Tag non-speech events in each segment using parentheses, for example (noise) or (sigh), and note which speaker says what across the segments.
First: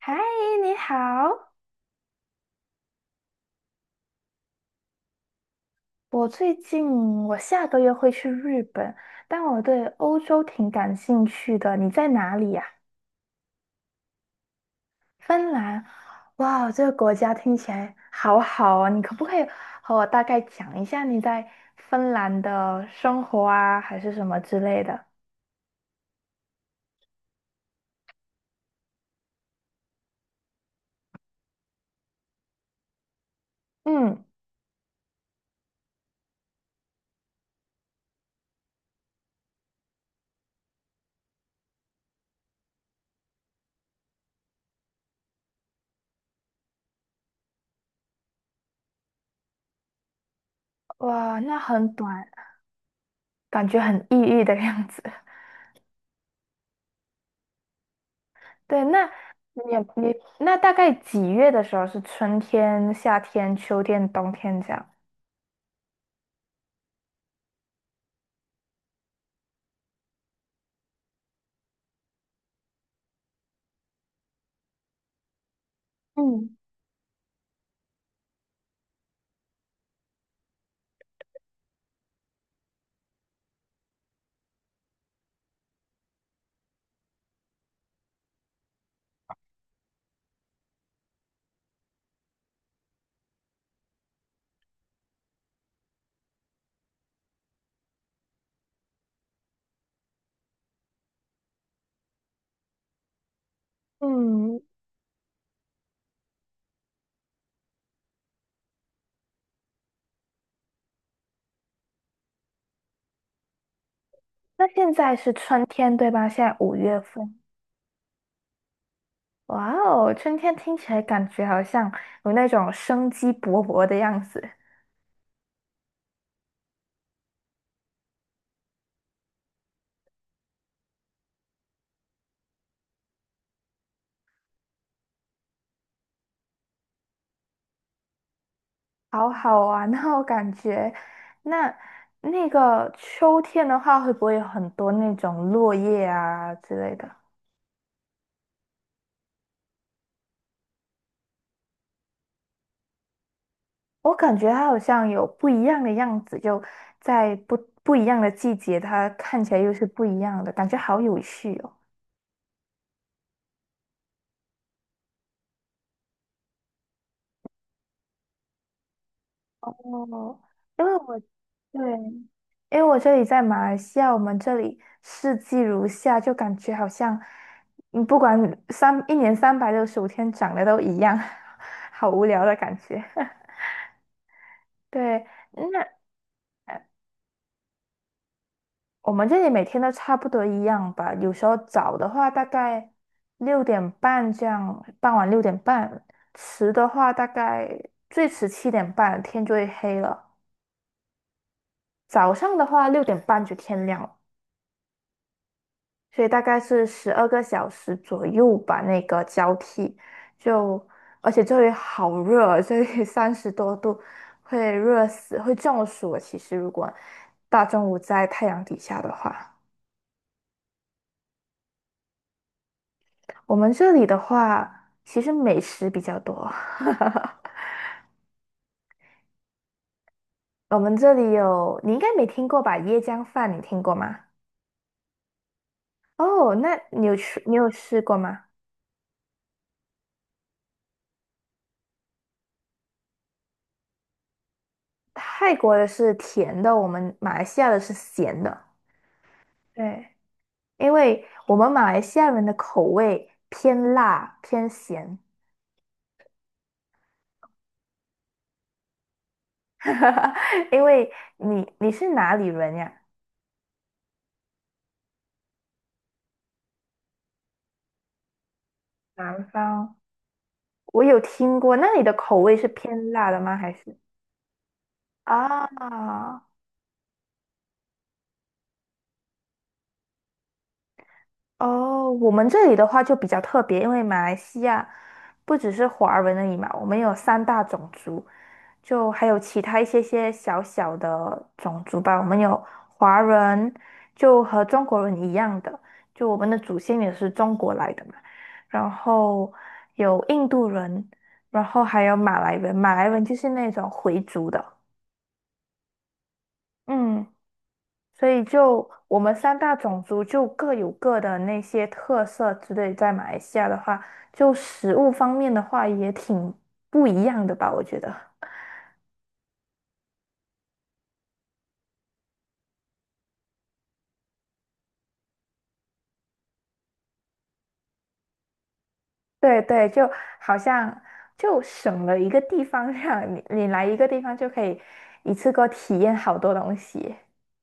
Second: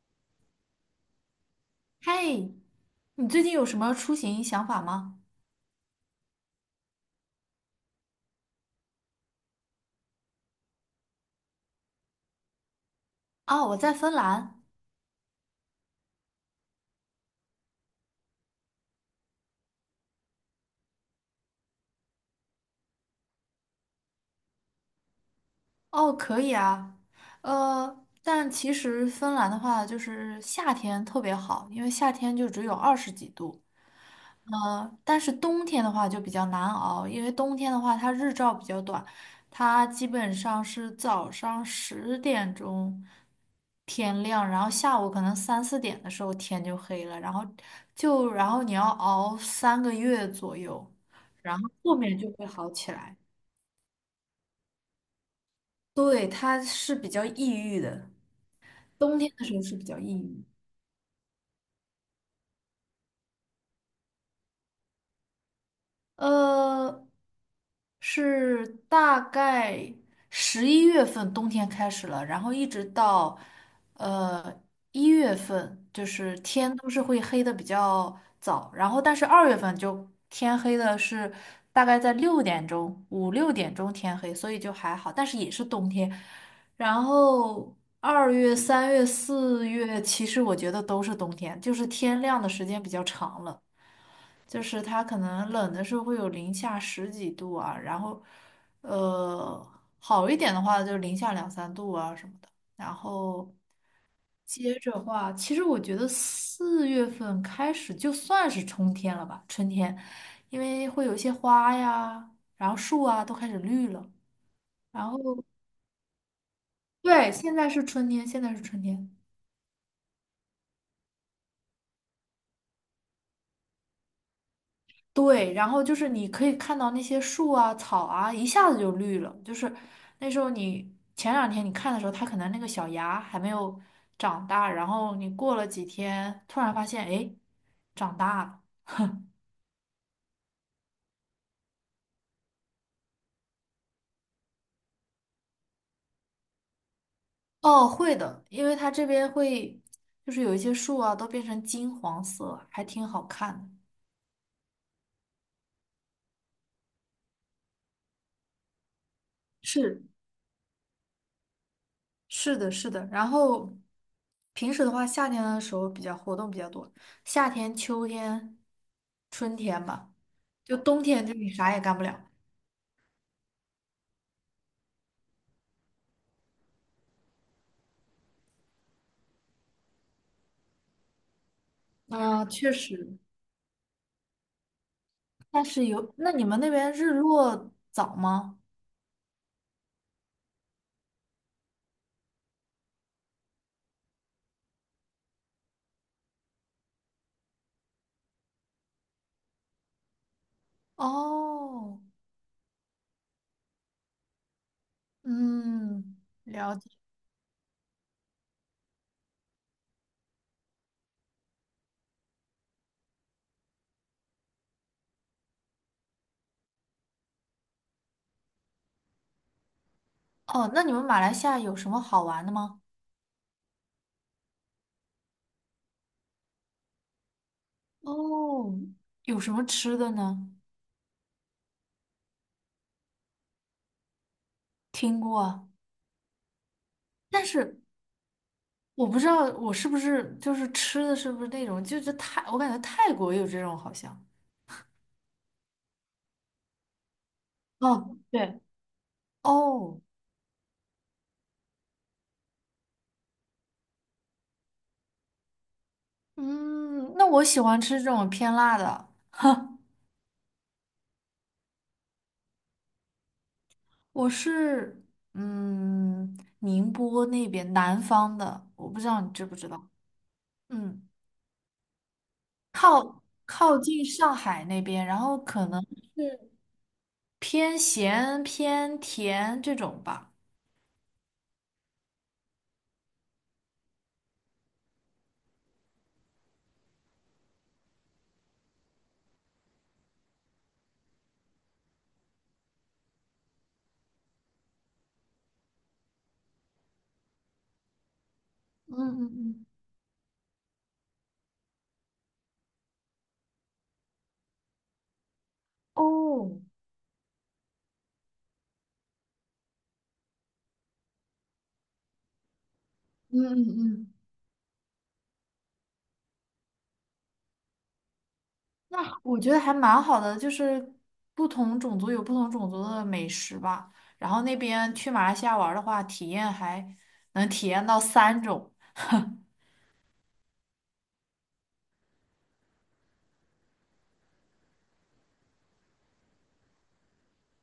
Speaker 1: 嗨，你好。
Speaker 2: 嘿，你最近有什么出行想法吗？
Speaker 1: 我最近我下个月会去日本，但我对欧洲挺感兴趣的。你在哪里呀？
Speaker 2: 啊，我在芬兰。
Speaker 1: 芬兰。哇，这个国家听起来好好哦。你可不可以和我大概讲一下你在芬兰的生活啊，还是什么之类的？
Speaker 2: 哦，可以啊。但其实芬兰的话，就是夏天特别好，因为夏天就只有二十几度，
Speaker 1: 嗯，
Speaker 2: 但是冬天的话就比较难熬，因为冬天的话它日照比较短，它基本上是早上10点钟天亮，然后下午可能三四点的时候天就黑了，然后你要熬3个月左右，
Speaker 1: 哇，那
Speaker 2: 然后
Speaker 1: 很
Speaker 2: 后面
Speaker 1: 短，
Speaker 2: 就会好起来。
Speaker 1: 感觉很抑郁的样子。
Speaker 2: 对，它是比较抑郁的，
Speaker 1: (laughs) 对，那
Speaker 2: 冬天的时
Speaker 1: 你
Speaker 2: 候是比较抑
Speaker 1: 你
Speaker 2: 郁。
Speaker 1: 那大概几月的时候是春天、夏天、秋天、冬天这样？
Speaker 2: 呃，是大概11月份冬天开始了，然后一直到呃一月份，就是
Speaker 1: 嗯
Speaker 2: 天都是会黑的比较早，然后但是2月份就天黑的是大概在六点钟，五六点钟天黑，所以就还好，但是也是冬天。然后2月、3月、4月，其实我觉得都是冬天，就是天亮的时间比较长了。就是它可能冷的时候会有零下十几度啊，然后，呃，好一点的话就零下两三度啊什么的。然后
Speaker 1: 嗯，
Speaker 2: 接着话，其实我觉得4月份开始就算是春天了吧，春天，因为会有一些花呀，然后树啊都开始绿了。
Speaker 1: 那现
Speaker 2: 然
Speaker 1: 在
Speaker 2: 后
Speaker 1: 是春天对吧？现在五月
Speaker 2: 对，
Speaker 1: 份，
Speaker 2: 现在是春天，现在是春天。
Speaker 1: 哇哦，春天听起来感觉好像有那种生机勃勃的样子，
Speaker 2: 对，然后就是你可以看到那些树啊、草啊，一下子就绿了。就是那时候你前两天你看的时候，它可能那个小芽还没有长大，然后你过了几天，突然发现，哎，长大了。
Speaker 1: 好好玩哦，(laughs) 感觉。那那个秋天的话，会不会有很多那种落叶啊之类的？
Speaker 2: 哦，会的，因为它这边会，就是有一些树啊，都变成金黄色，还挺好看的。
Speaker 1: 我感觉它好像有不一样的样子，就在不一样的季节，它看起来又是
Speaker 2: 是，
Speaker 1: 不一样的，感觉好有趣哦。
Speaker 2: 是的，是的。然后平时的话，夏天的时候比较活动比较多，夏天、秋天、春天吧。
Speaker 1: 哦，
Speaker 2: 就
Speaker 1: 因为
Speaker 2: 冬
Speaker 1: 我
Speaker 2: 天，就你啥也
Speaker 1: 对，
Speaker 2: 干不了。
Speaker 1: 因为我这里在马来西亚，我们这里四季如夏，就感觉好像，嗯，不管一年365天长得都一样，(laughs) 好无聊
Speaker 2: 啊，
Speaker 1: 的
Speaker 2: 确
Speaker 1: 感觉。
Speaker 2: 实。
Speaker 1: (laughs) 对，
Speaker 2: 但
Speaker 1: 那
Speaker 2: 是有，那你们那
Speaker 1: 呃
Speaker 2: 边日落早吗？
Speaker 1: 我们这里每天都差不多一样吧。有时候早的话大概六点半这样，傍晚六点半；迟的话大概最迟7:30，天就会黑了。
Speaker 2: 哦，
Speaker 1: 早上的话六点半就天亮了。
Speaker 2: 嗯，
Speaker 1: 所以大概
Speaker 2: 了
Speaker 1: 是
Speaker 2: 解。
Speaker 1: 12个小时左右吧，那个交替就，而且这里好热，这里 (laughs) 30多度，会热死，会中暑的其实如果大中午在太阳底下的话，
Speaker 2: 哦，那你们马来西亚有什么好玩的吗？
Speaker 1: 我们这里的话，其实美食比较多。
Speaker 2: 哦，有什么吃的呢？
Speaker 1: (laughs) 我们这里有，你应该没听过吧？椰浆饭你听过吗？
Speaker 2: 听过啊
Speaker 1: 哦，那
Speaker 2: 但
Speaker 1: 你有
Speaker 2: 是
Speaker 1: 吃过吗？
Speaker 2: 我不知道我是不是就是吃的是不是那种，就是泰，我感觉泰国有这种好像。
Speaker 1: 泰国的是甜的，我们马来西亚的是
Speaker 2: 哦，
Speaker 1: 咸
Speaker 2: 对，
Speaker 1: 的。
Speaker 2: 哦，
Speaker 1: 对。因为我们马来西亚人的口味偏辣偏咸，
Speaker 2: 嗯，那我喜欢吃这种偏辣的。(laughs)
Speaker 1: (laughs) 因为你是哪里人呀？
Speaker 2: 我是宁波那边南方的，我不知道你
Speaker 1: 南
Speaker 2: 知不知道。
Speaker 1: 方，我
Speaker 2: 嗯，
Speaker 1: 有听过，那你的口味是偏
Speaker 2: 靠
Speaker 1: 辣的吗？还
Speaker 2: 靠
Speaker 1: 是
Speaker 2: 近上海那边，然后可能
Speaker 1: 啊？
Speaker 2: 是偏咸偏甜这种吧。
Speaker 1: 哦，我们这里的话就比较特别，因为马来西亚不只是华人而已嘛，我们有三大种族，就还有其他一些些小小的种族吧。我们有华人，就和中国人一样的，就我们的祖先也是中国来的嘛。然
Speaker 2: 嗯嗯
Speaker 1: 后
Speaker 2: 嗯
Speaker 1: 有印度人，然后还有马来人，马来人就是那种回族的。
Speaker 2: 哦，
Speaker 1: 嗯。所以就我们三大种族就各有各的那些特色之类，在马来
Speaker 2: 嗯
Speaker 1: 西亚的
Speaker 2: 嗯
Speaker 1: 话，
Speaker 2: 嗯。
Speaker 1: 就食物方面的话也挺不一样的吧，我觉得。(laughs)
Speaker 2: 那我觉得还蛮好的，就是不同种族有不同种族的美食吧。然后那边去马来西亚玩儿的话，体验还能体验到三种。
Speaker 1: 对对，就好像就省了一个地方，让你来一个地方就可以一次过体验好多东西。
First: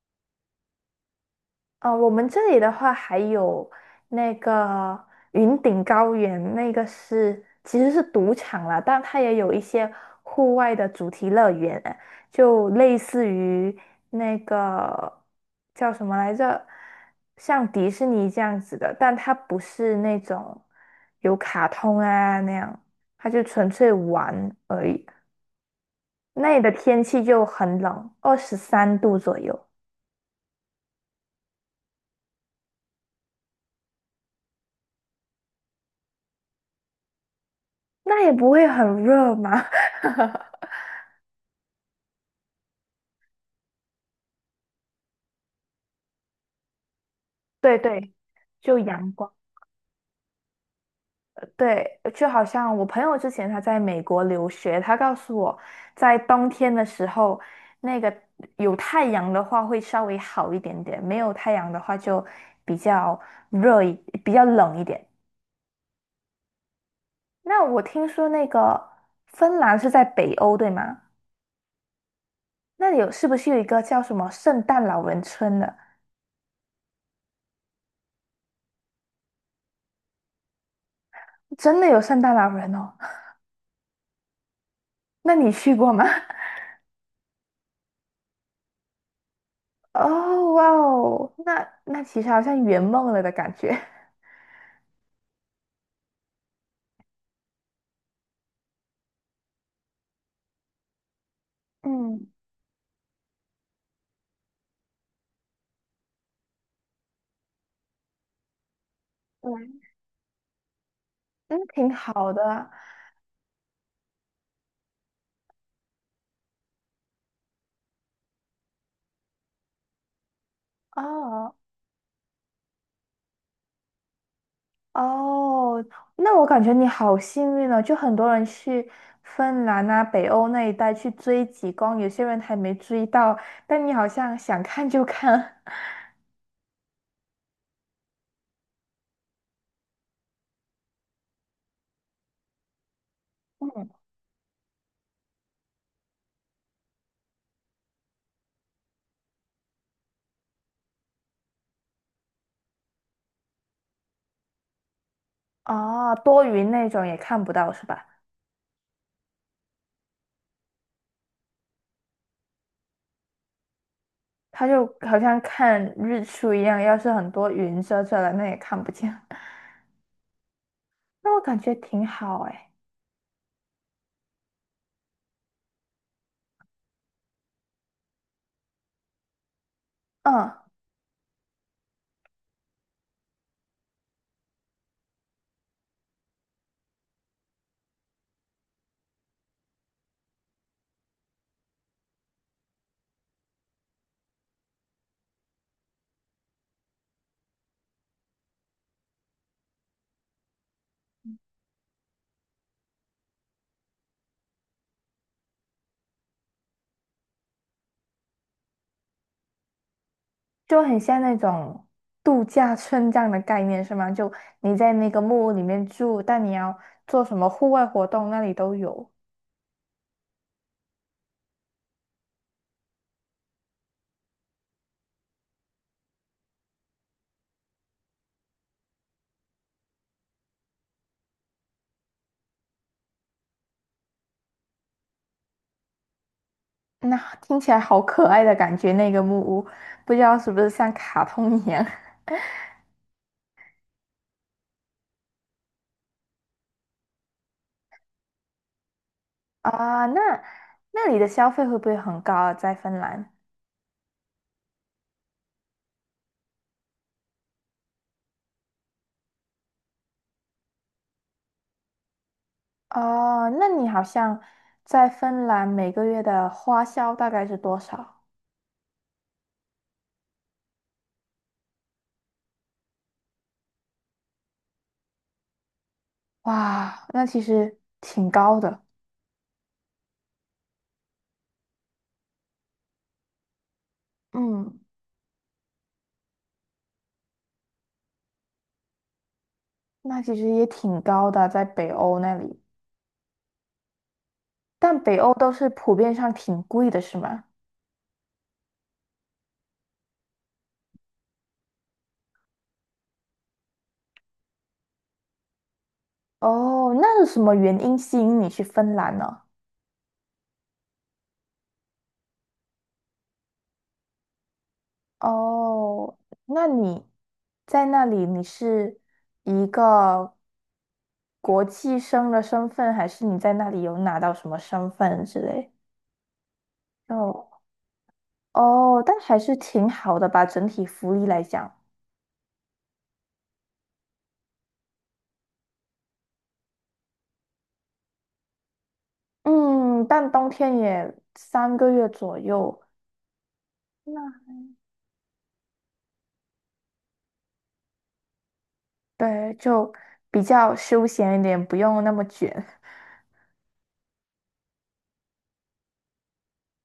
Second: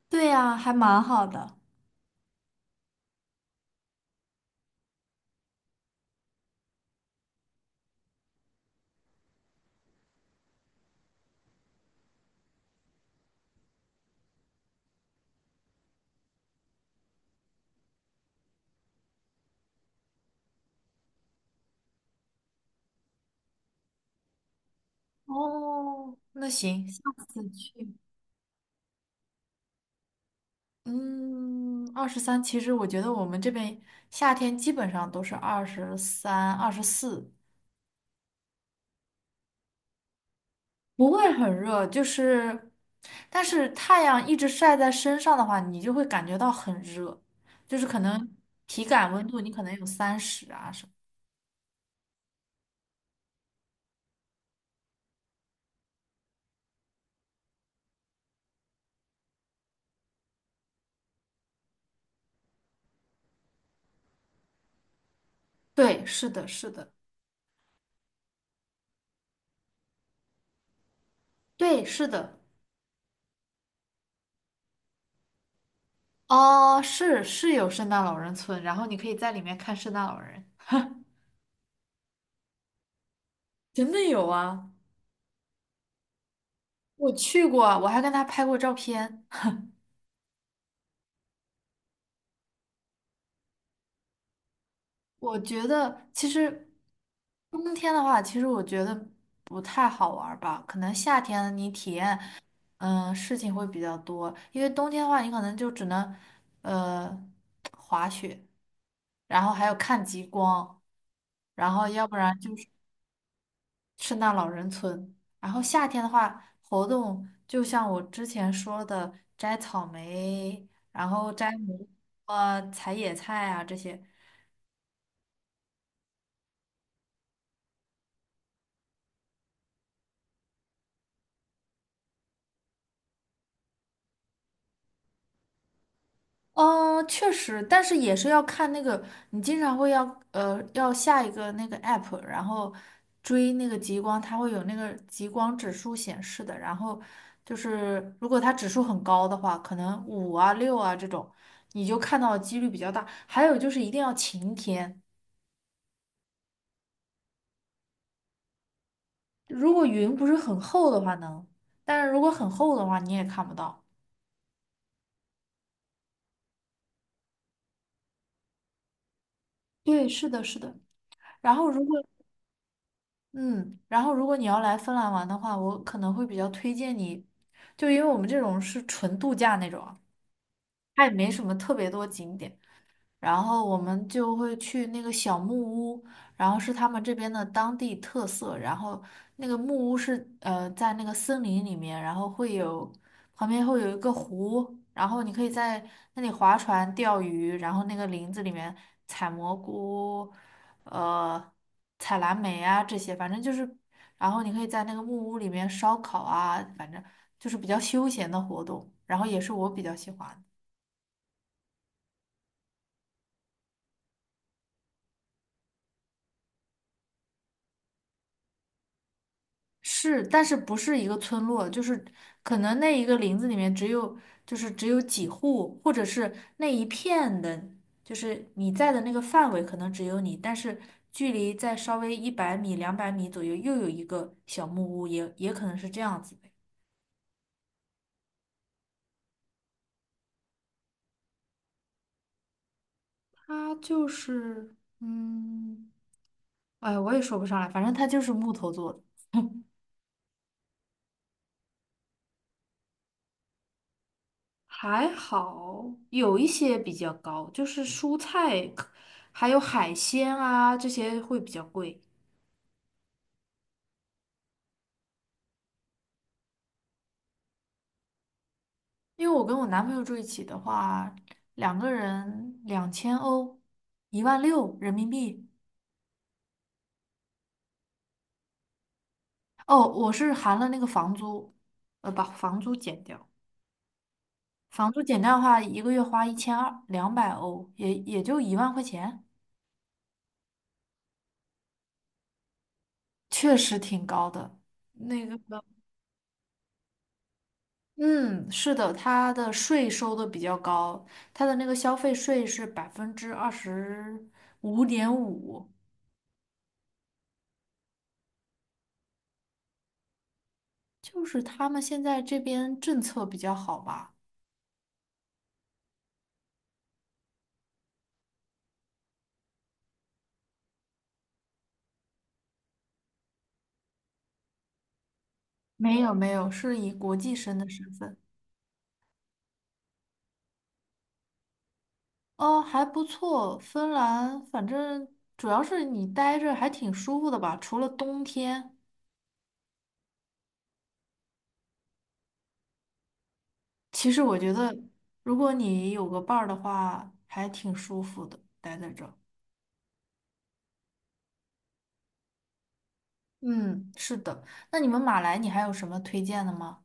Speaker 2: 对呀，还蛮好的。
Speaker 1: 哦，我们这里的话还有那个云顶高原，那个是其实是赌场啦，但它也有一些户外的主题乐园，就类似于那个叫什么来着，像迪士尼这样子的，但它不是那种有卡通啊那样，它就纯粹玩而已。
Speaker 2: 哦，那
Speaker 1: 那里的
Speaker 2: 行，
Speaker 1: 天
Speaker 2: 下
Speaker 1: 气就
Speaker 2: 次
Speaker 1: 很
Speaker 2: 去。
Speaker 1: 冷，23度左右，
Speaker 2: 嗯，二十三，其实我觉得我们这边夏天基本上都是二十三、二十四。
Speaker 1: 那也不会很热嘛。
Speaker 2: 不会很热，就是，但是太阳一直晒在身上的话，你就会感觉到很热，就
Speaker 1: 对
Speaker 2: 是可
Speaker 1: 对，
Speaker 2: 能
Speaker 1: 就
Speaker 2: 体
Speaker 1: 阳
Speaker 2: 感温
Speaker 1: 光，
Speaker 2: 度你可能有三十啊什么。
Speaker 1: 对，就好像我朋友之前他在美国留学，他告诉我，在冬天的时候，那个有太阳的话会稍微好一点点，没有太阳的话就比较热一，比较冷一点。
Speaker 2: 对，是的，是的，
Speaker 1: 那我听说那个芬兰是在北欧，对吗？
Speaker 2: 对，是的，
Speaker 1: 那里有是不是有一个叫什么圣诞老人村的？
Speaker 2: 哦，是是有圣诞老人村，然后你可以在里面看圣诞老人，
Speaker 1: 真的有圣诞老人哦？
Speaker 2: 真的有啊，
Speaker 1: (laughs) 那你去过吗？(laughs)
Speaker 2: 我去过，我还跟他拍过照片。
Speaker 1: 哦，哇哦，那那其实好像圆梦了的感觉。
Speaker 2: 我觉得其实冬天的话，其实我觉得不太好玩儿吧。可能夏天你体验，
Speaker 1: 嗯
Speaker 2: 事情会比较多。因为冬天的话，你可能就只能，呃，滑雪，然后还有
Speaker 1: 对，
Speaker 2: 看极光，
Speaker 1: 嗯，
Speaker 2: 然后
Speaker 1: 挺
Speaker 2: 要不
Speaker 1: 好
Speaker 2: 然就是
Speaker 1: 的
Speaker 2: 圣诞老人村。然后夏天的话，活动就像我之前说的，摘草莓，然后
Speaker 1: 哦
Speaker 2: 啊采野菜啊这些。
Speaker 1: 哦，那我感觉你好幸运哦，就很多人去芬兰啊、北欧那一带去追极光，有些人还没追到，但你好像想看就看，
Speaker 2: 嗯，确实，但是也是要看那个，你经常会要下一个那个 app，然后追
Speaker 1: (laughs)
Speaker 2: 那个
Speaker 1: 嗯，
Speaker 2: 极光，它会有那个极光指数显示的。然后就是如果它指数很高的话，可能五啊六啊这种，你就看到的几率比较大。还有就是一定要晴天，
Speaker 1: 哦，多云那种也看不到是吧？
Speaker 2: 如果云不是很厚的话能，但是如果很厚的话你也看不到。
Speaker 1: 它就好像看日出一样，要是很多云遮着了，那也看不见。(laughs)
Speaker 2: 对，是的，是的。
Speaker 1: 那我
Speaker 2: 然
Speaker 1: 感
Speaker 2: 后
Speaker 1: 觉
Speaker 2: 如果
Speaker 1: 挺好哎，
Speaker 2: 嗯，然后如果你要来芬兰玩的话，我可能会比较推荐你，就因为我们这种是纯度假那种啊
Speaker 1: 嗯。
Speaker 2: 它也没什么特别多景点。然后我们就会去那个小木屋，然后是他们这边的当地特色。然后那个木屋是在那个森林里面，然后会有旁边会有一个湖，然后你可以在那里划船、钓鱼，然后那个林子里面采蘑菇，呃，采蓝莓啊这些，反正就是，然后你可以在那个木屋里面烧烤啊，反正就是比较休闲的活动，然后也是我比较喜欢的。
Speaker 1: 就很像那种度假村这样的概念是吗？就你在那个木屋里面住，但你要做什么户外活动，那里都有。
Speaker 2: 是，但是不是一个村落，就是可能那一个林子里面只有几户，或者是那一片的，就是你在的那个范围可能只有你，但是距离在稍微100米、200米左右又有一个小木屋，也可能是这样子的。
Speaker 1: 那听起来好可爱的感觉，那个木屋，不知道是不是像卡通一样
Speaker 2: 它就是，嗯，哎，我也说不上来，反正它就是木头做的。
Speaker 1: (laughs)
Speaker 2: (laughs)
Speaker 1: 啊？那那里的消费会不会很高啊？在芬兰？
Speaker 2: 还好，有一些比较高，就是蔬菜，还有海鲜啊，这些会比较贵。
Speaker 1: 哦，那你好像在芬兰每个月的花销大概是多少？
Speaker 2: 因为我跟我男朋友住一起的话，两个人2000欧，1.6万人民币。
Speaker 1: 哇，那其实挺高的。
Speaker 2: 哦，我是含了那个房租，把房租减掉，
Speaker 1: 嗯，
Speaker 2: 房租减掉的话，一个月花1200，200欧，也就1万块钱，
Speaker 1: 那其实也挺高的，在北欧那里。
Speaker 2: 确实挺高的。
Speaker 1: 但北
Speaker 2: 那
Speaker 1: 欧
Speaker 2: 个。
Speaker 1: 都是普遍上挺贵的，是吗？
Speaker 2: 嗯，是的，它的税收的比较高，它的那个消费税是25.5%，
Speaker 1: 哦，那是什么原因吸引你去芬兰呢？
Speaker 2: 就是他们现在这边政策比较好吧？
Speaker 1: 哦，那你在那里你是一个国际生的身份，还是你在那里有拿到什么身份之类？
Speaker 2: 没有没有，是以国际
Speaker 1: 哦
Speaker 2: 生的身份。
Speaker 1: 哦，但还是挺好的吧，整体福利来讲。
Speaker 2: 哦，还不错，芬兰，反正主要是你待着还挺舒服的吧，除了冬天。
Speaker 1: 嗯，但冬天也3个月左右，
Speaker 2: 其
Speaker 1: 那
Speaker 2: 实我觉得，如果你有个伴儿的话，还挺舒服的，待在这儿。
Speaker 1: 对，就比较休闲一点，不用那么卷。
Speaker 2: 嗯，是的。那你们马来，你还有什么推荐的吗？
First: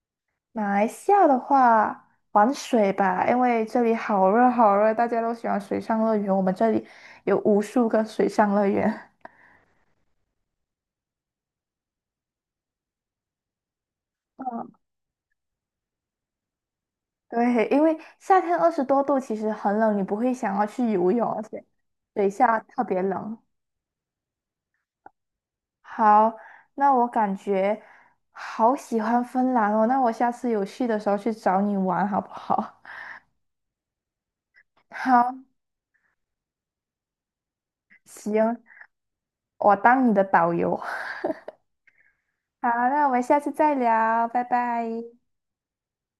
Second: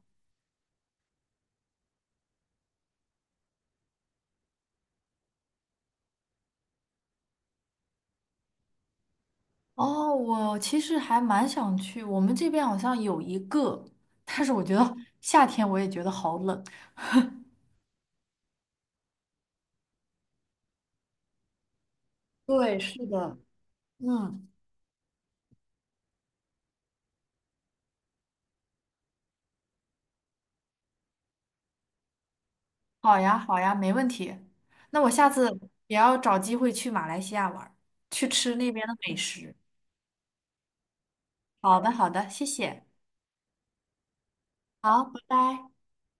Speaker 1: 马来西亚的话，玩水吧，因为这里好热好热，大家都喜欢水上乐园。我们这里有无数个水上乐园。
Speaker 2: 哦，我其实还蛮想去，我们这边好像有一个，但是我
Speaker 1: 嗯，
Speaker 2: 觉得 (laughs) 夏天我也觉得好冷。
Speaker 1: (laughs)
Speaker 2: (laughs)
Speaker 1: 对，因为夏天20多度，其实很冷，你不会想要去游泳，而且水下
Speaker 2: 对，
Speaker 1: 特别
Speaker 2: 是
Speaker 1: 冷。
Speaker 2: 的。嗯，
Speaker 1: 好，那我感觉好喜欢芬兰哦，那我下次有去的时候去找你玩好不好？
Speaker 2: 好呀，好呀，没问题。
Speaker 1: (laughs)
Speaker 2: 那我
Speaker 1: 好，
Speaker 2: 下次也要找机会去马来西亚玩儿去吃
Speaker 1: 行，
Speaker 2: 那边的美食。
Speaker 1: 我当你的导游。(laughs)
Speaker 2: 好的，好的，谢
Speaker 1: 好，
Speaker 2: 谢。
Speaker 1: 那我们下次再聊，拜拜。
Speaker 2: 好，拜拜。